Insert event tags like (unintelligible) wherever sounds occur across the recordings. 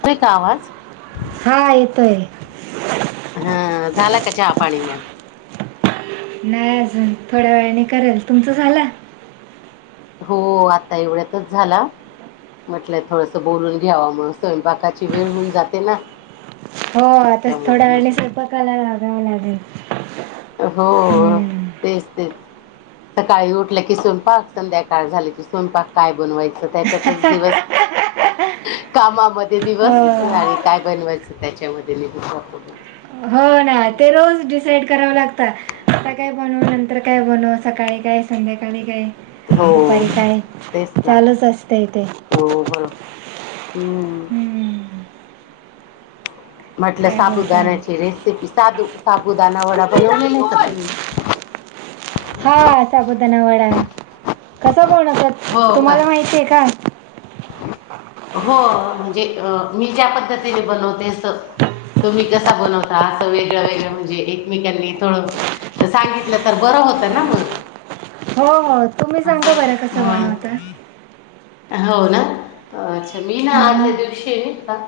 येत नाही का आवाज? हा येतोय. हा झाला का चहा पाणी मग? नाही अजून थोड्या वेळाने करेल, तुमचं झालं? हो आता एवढ्यातच झाला. म्हटलं थोडंसं बोलून घ्यावा मग स्वयंपाकाची वेळ होऊन जाते ना. हो आताच त्यामुळं थोड्या वेळ नि म्हटलं स्वयंपाकाला लागाव लागेल. हो हम्म. तेच, तेच. सकाळी उठले की स्वयंपाक, संध्याकाळ झाले की स्वयंपाक. काय बनवायच त्याच्यातच दिवस कामा मध्ये ते हो दिवस आणि काय बनवायचं त्याच्यामध्ये निघून जातो. हो ना ते रोज डिसाईड कराव लागता. आता काय बनू, नंतर काय बनुव, सकाळी काय, संध्याकाळी काय हो दुपारी काय तेच ना चालूच असतय ते. हो बरोबर हम्म. हम्म. म्हटलं काय बोलताय साबुदाण्याची रेसिपी साधू साबुदाणा वडा बनवलेला होता की. हा साबूदाणा वडा कसा बनवत हो का? तुम्हाला माहितीय का? हो म्हणजे अ मी ज्या पद्धतीने बनवते अस तोम्ही कसा बनवता? असं वेगळं, वेगळं म्हणजे एकमेकांनी थोड सांगितलं तर बर होतं ना मग. हो, हो तुम्ही सांगा बर असं कस मग बनवता? हो ना अच्छा मी ना हम्म. आधल्या दिवशी का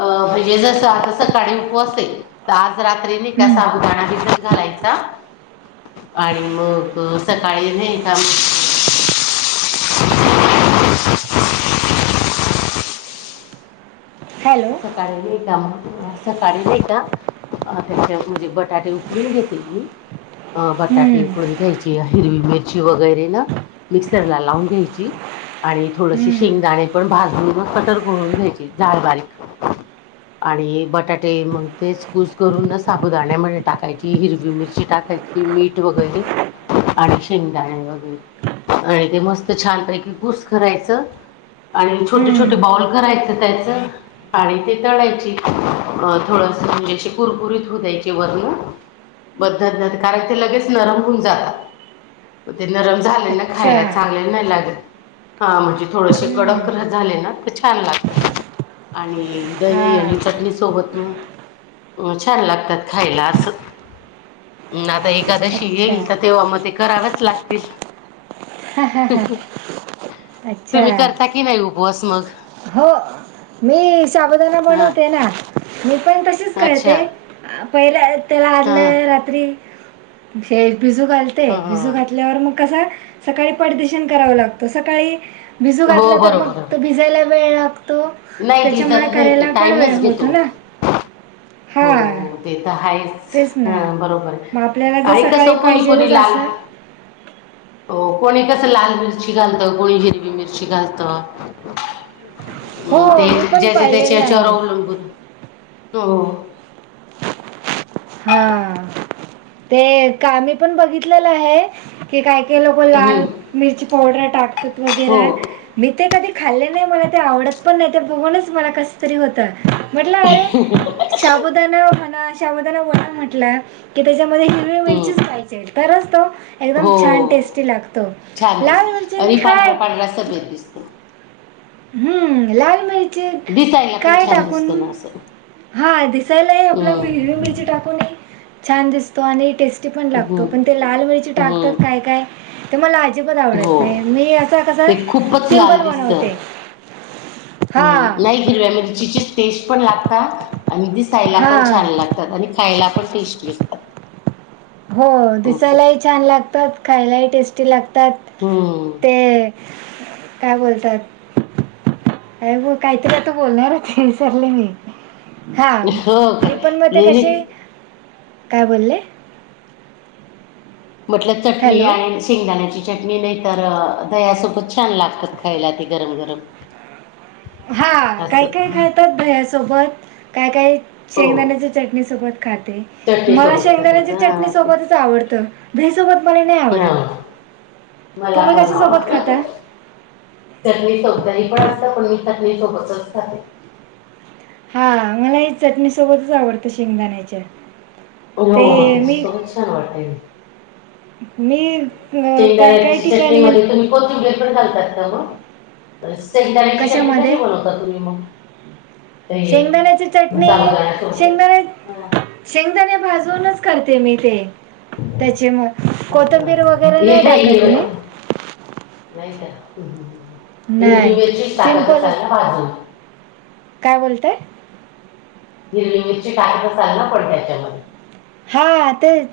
अ म्हणजे जसं आता सकाळी उपवास हे तर आज रात्री नाही का हम्म. साबुदाणा भिजत घालायचा. आणि मग सकाळी नाही का हॅलो. काहीतरी काम सकाळी नाही का अ त्याच्या म्हणजे बटाटे उकडून घेते मी. अ बटाटे हम्म, उकडून घ्यायचे. हिरवी मिरची वगैरे ना. मिक्सरला लावून घ्यायची. आणि थोडसे हम्म, शेंगदाणे पण भाजून कटर करून घ्यायचे जाड बारीक. आणि बटाटे मग तेच कुस्करून ना साबुदाण्यामध्ये टाकायची हिरवी मिरची टाकायची. मीठ वगैरे आणि शेंगदाणे वगैरे. आणि ते मस्त छानपैकी कुस्करायच आणि छोटे हम्म, छोटे बॉल करायचं त्याचं. आणि ते तळायची. अ थोडस म्हणजे कुरकुरीत होवू द्यायचे वरण. कारण काय ते लगेच नरम होऊन जातात. ते नरम झाले ना अच्छा खायला चांगले नाही लागत. ह म्हणजे, थोडसे हम्म, कडक झाले ना तर छान लागत. आणि हा दही आणि चटणी सोबत हम छान लागतात खायला अस. आता एकादशी अच्छा येईल तर हा, तेव्हा मग ते करावेच लागतील. हा, हा, अच्छा तुम्ही करता कि नाही उपवास मग? हो. मी साबुदाणा हा बनवते ना. मी पण तसेच अच्छा करते. पहिल्या त्याला हा आदलं रात्री हे भीजू घाल ते. हा भिजू घातल्यावर मग कसा सकाळी पटदिशिन कराव लागत. सकाळी भिजू घातला हो तर मग, बरोबर. तो भिजायला वेळ लागतो. नाही त्याच्यामुळे भिजत नाही करायला ते पण वेळ टाइमच होतो घेतो. ना. हो हा. हो, ते तर आहेच. तेच हा ना बरोबर आहे. मग आपल्याला तर आईस सकाळी कोणी दिली पाहिजेलच पुरी लाल असं हो. कोणी कसं लाल मिरची घालत कोणी हिरवी मिरची घालत. हो हम. ते मी जे पण ज्याच्या पाहिलेले त्याच्यावर आहेत अवलंबून हो. हा ते का मी पण बघितलेलं आहे. की काय काही लोक लाल हं मिरची पावडर टाकतात हो वगैरा. मी ते कधी खाल्ले नाही. मला ते आवडत पण नाही. ते बघूनच मला कस तरी होत म्हटल (unintelligible) शाबुदाणा म्हणा, शाबुदाणा वड म्हटला की त्याच्यामध्ये हिरवी मिरचीच हं पाहिजेल. तरच तो एकदम छान हो टेस्टी लागतो. लाल मिरची नि काय त्याला भेद दिसतो. हम्म. लाल मिर ते दिसायला पण काय छान टाकून. दिसतो ना असं हा दिसायलाही. आपली हिरवी हं मिरची टाक ले छान दिसतो आणि टेस्टी पण लागतो. हं पण ते लाल मिरची टाकतात हं काय काय तर मला अजिबात हो आवडत नाही. मी असा कसा सिम्पल बनवतो. हम. नाही हिरव्या मिरचीचे टेस्ट पण लागतात आणि दिस सायला पण छान हां. लागतात आणि खायला पण टेस्ट असतात. हो. असं दिसायलाही छान लागतात. खायलाही टेस्टी लागतात. हम. ते काय बोलतात. अरे ब काहीतरी आता बोलणार होते. विसरले मी. हा हो मी काय पण मते नाही कशी नाही काय बोलले? म्हटलं चटणी हॅलो? आणि शेंगदाण्याची चटणी नाही तर दहयासोबत. छान लागतात खायला ते गरम गरम. हा काय असं काय खातात दह्यासोबत. काय काय हो शेंगदाण्याच्या चटणी सोबत खाते. चटणी मला सोबत खातात शेंगदाण्याच्या चटणी हा तेच सोबतच आवडत. दह्यासोबत मला नाही हा आवडत मला तुम्ही पण कश्या सोबत खाता? आवडतं चटणी सौदानी पण असलं पण मी खात नाही (unintelligible) सोबतच खाते. हा मला ही चटणी सोबतच आवडतं शेंगदाण्याच्या. हो हो ते तेच्या मी सोबत छान वाटते. मी अं, काय काय शेंगदाण्याच्या ठिकाणी म्हण चटणीमध्ये तुम्ही कोंथीबिर पण घालतात का म शेंगदाण्याची चटणी कशामध्ये कशी बनवता तुम्ही मग? ते शेंगदाण्याची चटणी साबुदाणा सोबत शेंगदाण्या हां शेंगदाणे भाजूनच करते मी ते. त्याचे म असं कोथंबीर वगैरे नाही टाकत मी. नाहीत का हम्म हम्म हिरवी नाही मिरची टाकत सिम्पलच असाल ना भाजून. काय बोलताय? हिरवी मिरची टाकत असाल ना परत त्याच्यामध्ये. हा तेच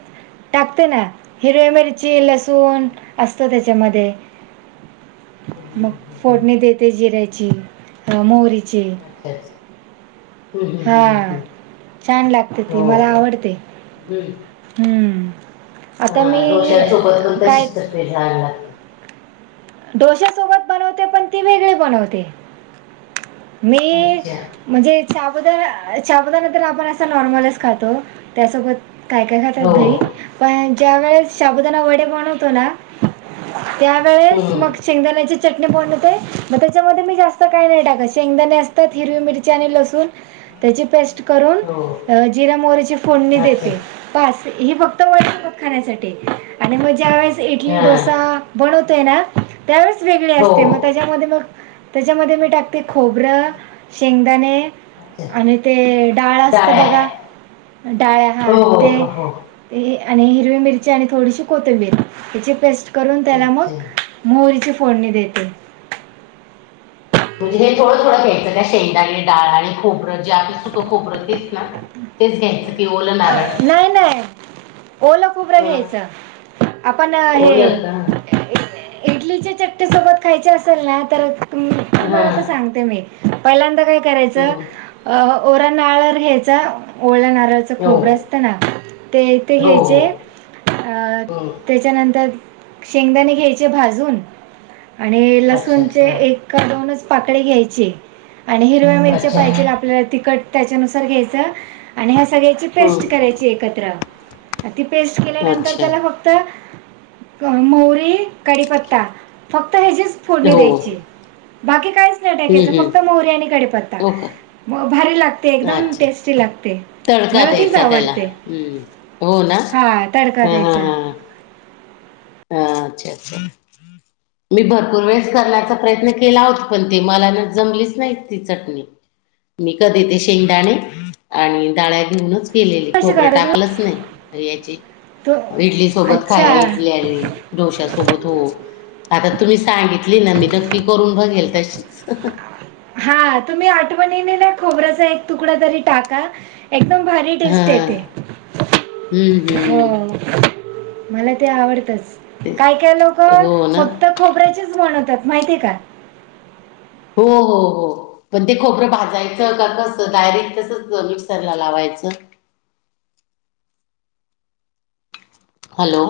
टाकते ना हिरव्यामिरची, लसूण हं, असतं त्याच्यामध्ये हं, मग हं, हं. फोडणी देते जिऱ्याची, मोहरीची. (unintelligible) हं, हं, हा हं, हं, हं. छान लागते ती हो मला का आवडते. (unintelligible) हम्म. आता हा मी अ, डोश्यांसोबत पण काय तशीच चटणी (unintelligible) लाग डोश्यासोबत बनवते पण ती वेगळी बनवते मी अच्छा म्हणजे चाबूदाणा चाबूदाणा तर आपण असं नॉर्मलच खातो त्यासोबत काय काय खातात हो दही पण ज्या वेळेस शाबुदाना वडे बनवतो ना त्यावेळेस हं, मग शेंगदाण्याची चटणी बनवते म त्याच्यामध्ये मी जास्त काय नाही टाकत शेंगदाणे असतात हिरवी मिर ची आणि लसूण त्याची पेस्ट करून हो अ जिरे, मोहरीची ची फोडणी अच्छा देते पास ही फक्त वडया सोबत खाण्यासाठी आणि मग ज्याळेस इडली हा डोसा बनवतो आहे ना त्या वेळीस वेगळी हो असते मग त्या त्यामध्ये मग त्याच्यामध्ये मी टाकते खोबरं, शेंगदाणे अच्छा आणि ते डाळ असतं डाळ्या बघा डाळया हा हो ते हो हो ए आणि हिरवी मिरची आणि थोडीशी कोथिंबीर हिची पेस्ट करून त्याला मग अच्छा मोहरीची फोडणी देते. म्हणजे हे थोडं थोडं घ्यायचं काय शेंगदाणे, डाळ आणि खोबरं जे आपले सुखं खोबरं तेच ना तेच घ्यायचं की ओलं अ नारळ नाय नाय ओल खूबरं हं, घ्यायचं आपण हे ओलं का ए इडलीच्या चट्टे सोबत खायचे असेल ना तर मला हां तर सांगते मी पहिल्यांदा काय करायचं हं, अ ओरा नारळ घ्याचं ओला नारळ त हो खोबरं असतना ते ते हो हो घ्यायचे आ हं, त्याच्यानंतर शेंगदाणे घ्यायचे भाजून आणि अच्छा लसूणचे हां एक का दोनच पाकडे घ्यायचे आणि हिरव्या मिरच्या अच्छा पाहिजेल आपल्याला तिकट त्याच्यानुसार घ्यायच आणि ह्या सगळ्याची हं, पेस्ट करायची एकत्र. ती पेस्ट केल्यानंतर अच्छा त्याला फक् त मोहरी, कडीपत्ता फक्त ह्याचीस फोडणी हो द्यायची, बाकी काहीच नाही हं, टाकायच, हं, फक्त मोहरी, आणि कडीपत्ता. हो का भारी लागते, एकदम अच्छा टेस्टी लागते. तडका मला तीच द्यायचा त्याला, आवडते हम, हो ना, हा तडका ह- ह- द्यायचा ह, हा, अच्छा- अच्छ मी, भरपूर वेळेस करण्याचा प्रयत्न केला होता, पण ते मला ना, जमलीच नाही ती चटणी. मी, कधी ते शेंगदाणे, आणि डाळ्या घेऊनच केलेली, कशी खोबरं करतो टाकलंच नाही, याची तू इडली सोबत खाइ अच्छा डोश्या सोबत हो, आता, तुम्ही सांगितली ना, मी नक्की करून बघेल तशीच. हा, तुम्ही आठवणीने ना, खोबऱ्याचा एक तुकडा तरी टाका. एकदम, भारी हा टेस्ट येते, हम्म हो हम्म मला ते आवडतच, तेच काय -काय लोक हो ना फक्त खोबऱ्याचेच बनवता, माहितीय का, हो, हो, हो, पण ते खोबरं, भाजायचं का कसं, डायरेक्ट तसच मिक्सरला लावायचं? हॅलो!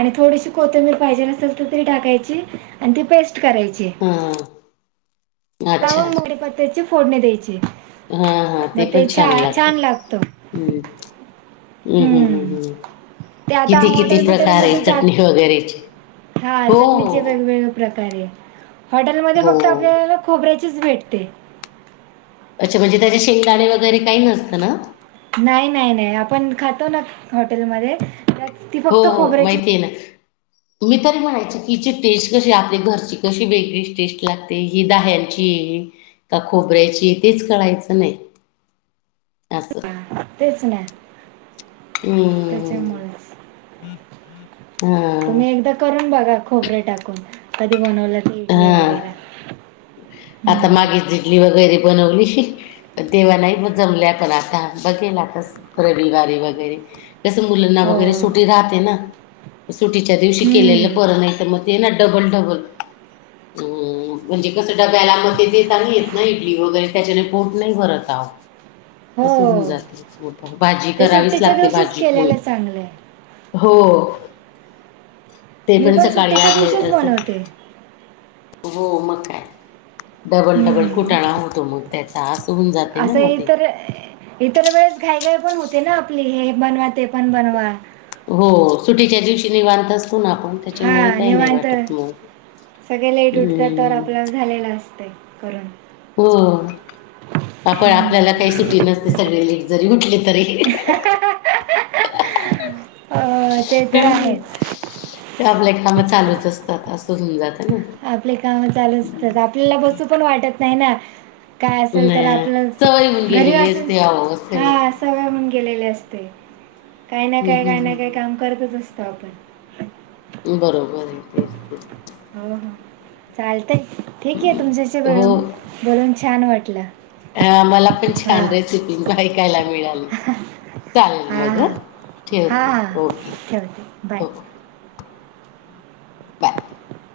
आणि थोडीशी कोथिंबीर, पाहिजे नेलस तर, तरी टाकायची, आणि ती पेस्ट करायची. हा, त्या अच्छा वर, कडीपत्त्याची फोडणे द्यायचे, हा मग ते छ- छान लागत. हम् -हम् -हम्- हम्म -हम्, ते आता किती, किती हॉटेल प्रकारे बिटेलमध्ये चटणी जात वगैरेची, हो, प्रकारे आहे, हो हॉटेलमध्ये फक्त हो आपल्याला, खोबऱ्याचीच भेटते. अच्छा, म्हणजे त्याचे शेंगदाने, वगैरे काही नसतं ना. नाही -नाही -नाही, आपण खातो ना हॉटेलमध्ये, त्यात ती हो, फक्त हो खोबऱ्याची माहिती आहे ना. मी तरी म्हणायचे, किची टेस्ट कशी, आपल्या घरची कशी वेगली टेस्ट लागते. ते, ही दहालची का, खोबऱ्याची, तेच कळायचं नाही. असं, तेच, ना हम्म त्याच्यामुळेच, हां तुम्ही एकदा करून बघा, खोबरे टाकून कधी, बनवलं त इटली हां वगैरे, आता हम्म. मागे, इडली वगैरे बनवली श, तेव्हा नाही जमल्या, पण आता बघेण, आता रविवारी वगैरे, कस, मुलांना हो वगैरे सुटी राहते ना, सुटीच्या दिवशी केलेलं हम्म. बर नाही तर मग ते ना, डबल- डबल हम, म्हणजे कस डब्याला मग ते देताना येत ना, इडली वगैरे त्याच्याने पोट, नाही भरत अवो, असं होऊन हो जाते, भाजी ते करावीच सुट्टीच्या लागते, दिवशीच भाजी, पोळी केलेलं चांगलं आहे हो, ते मी पण सकाळी, सुट्टीच्या आजले त दिवशीच असं, बनवते हो, मग काय. डबल, डबल हम्म. कुटाणा होतो मग त्याचा, असं होऊन जाते ना, असं मग ते. इतर इतर वेळेस, घाई, घाई पण होते ना आपली, हे बनवा, ते पण बनवा. हो, सुटीच्या दिवशी निवांत, असतो ना आपण. त्याच्यामुळे हा, काही नाही निवांत, वाटत मग. सगळे लेट उठत तर, हम्म आपल्या झालेलं असतय. करण, हो, पाप हम्म आपल्याला ते सुटी नसते, सगळे लेट जरी उठले तरी. (unintelligible) ते तर ह्म, आहेच आपले काम चालूच असतात, असं होऊन जातं ना. आपले काम चालू असतात, आपल्याला बसू पण वाटत नाही ना. काय असल तर नाही आपलं, सवय होऊन घरी गेलेली असून, असते अहो असते ना. हां. सवय होऊन गेलेली असते, काही ना, हम्म काही हम्म ना, काही काम हम्म करतच असतो, आपण. बरोबर ये तेच तेच. हो हो, चालत, ठीक ये, तुमच्याशी हो. बोलून, बोलून छान वाटलं. अं मला पण हां छान रेसिपी, ऐकायला मिळाली. चालेल हां मग हं, ठेवते ओके. चालतय, बाय. हो बाय (unintelligible)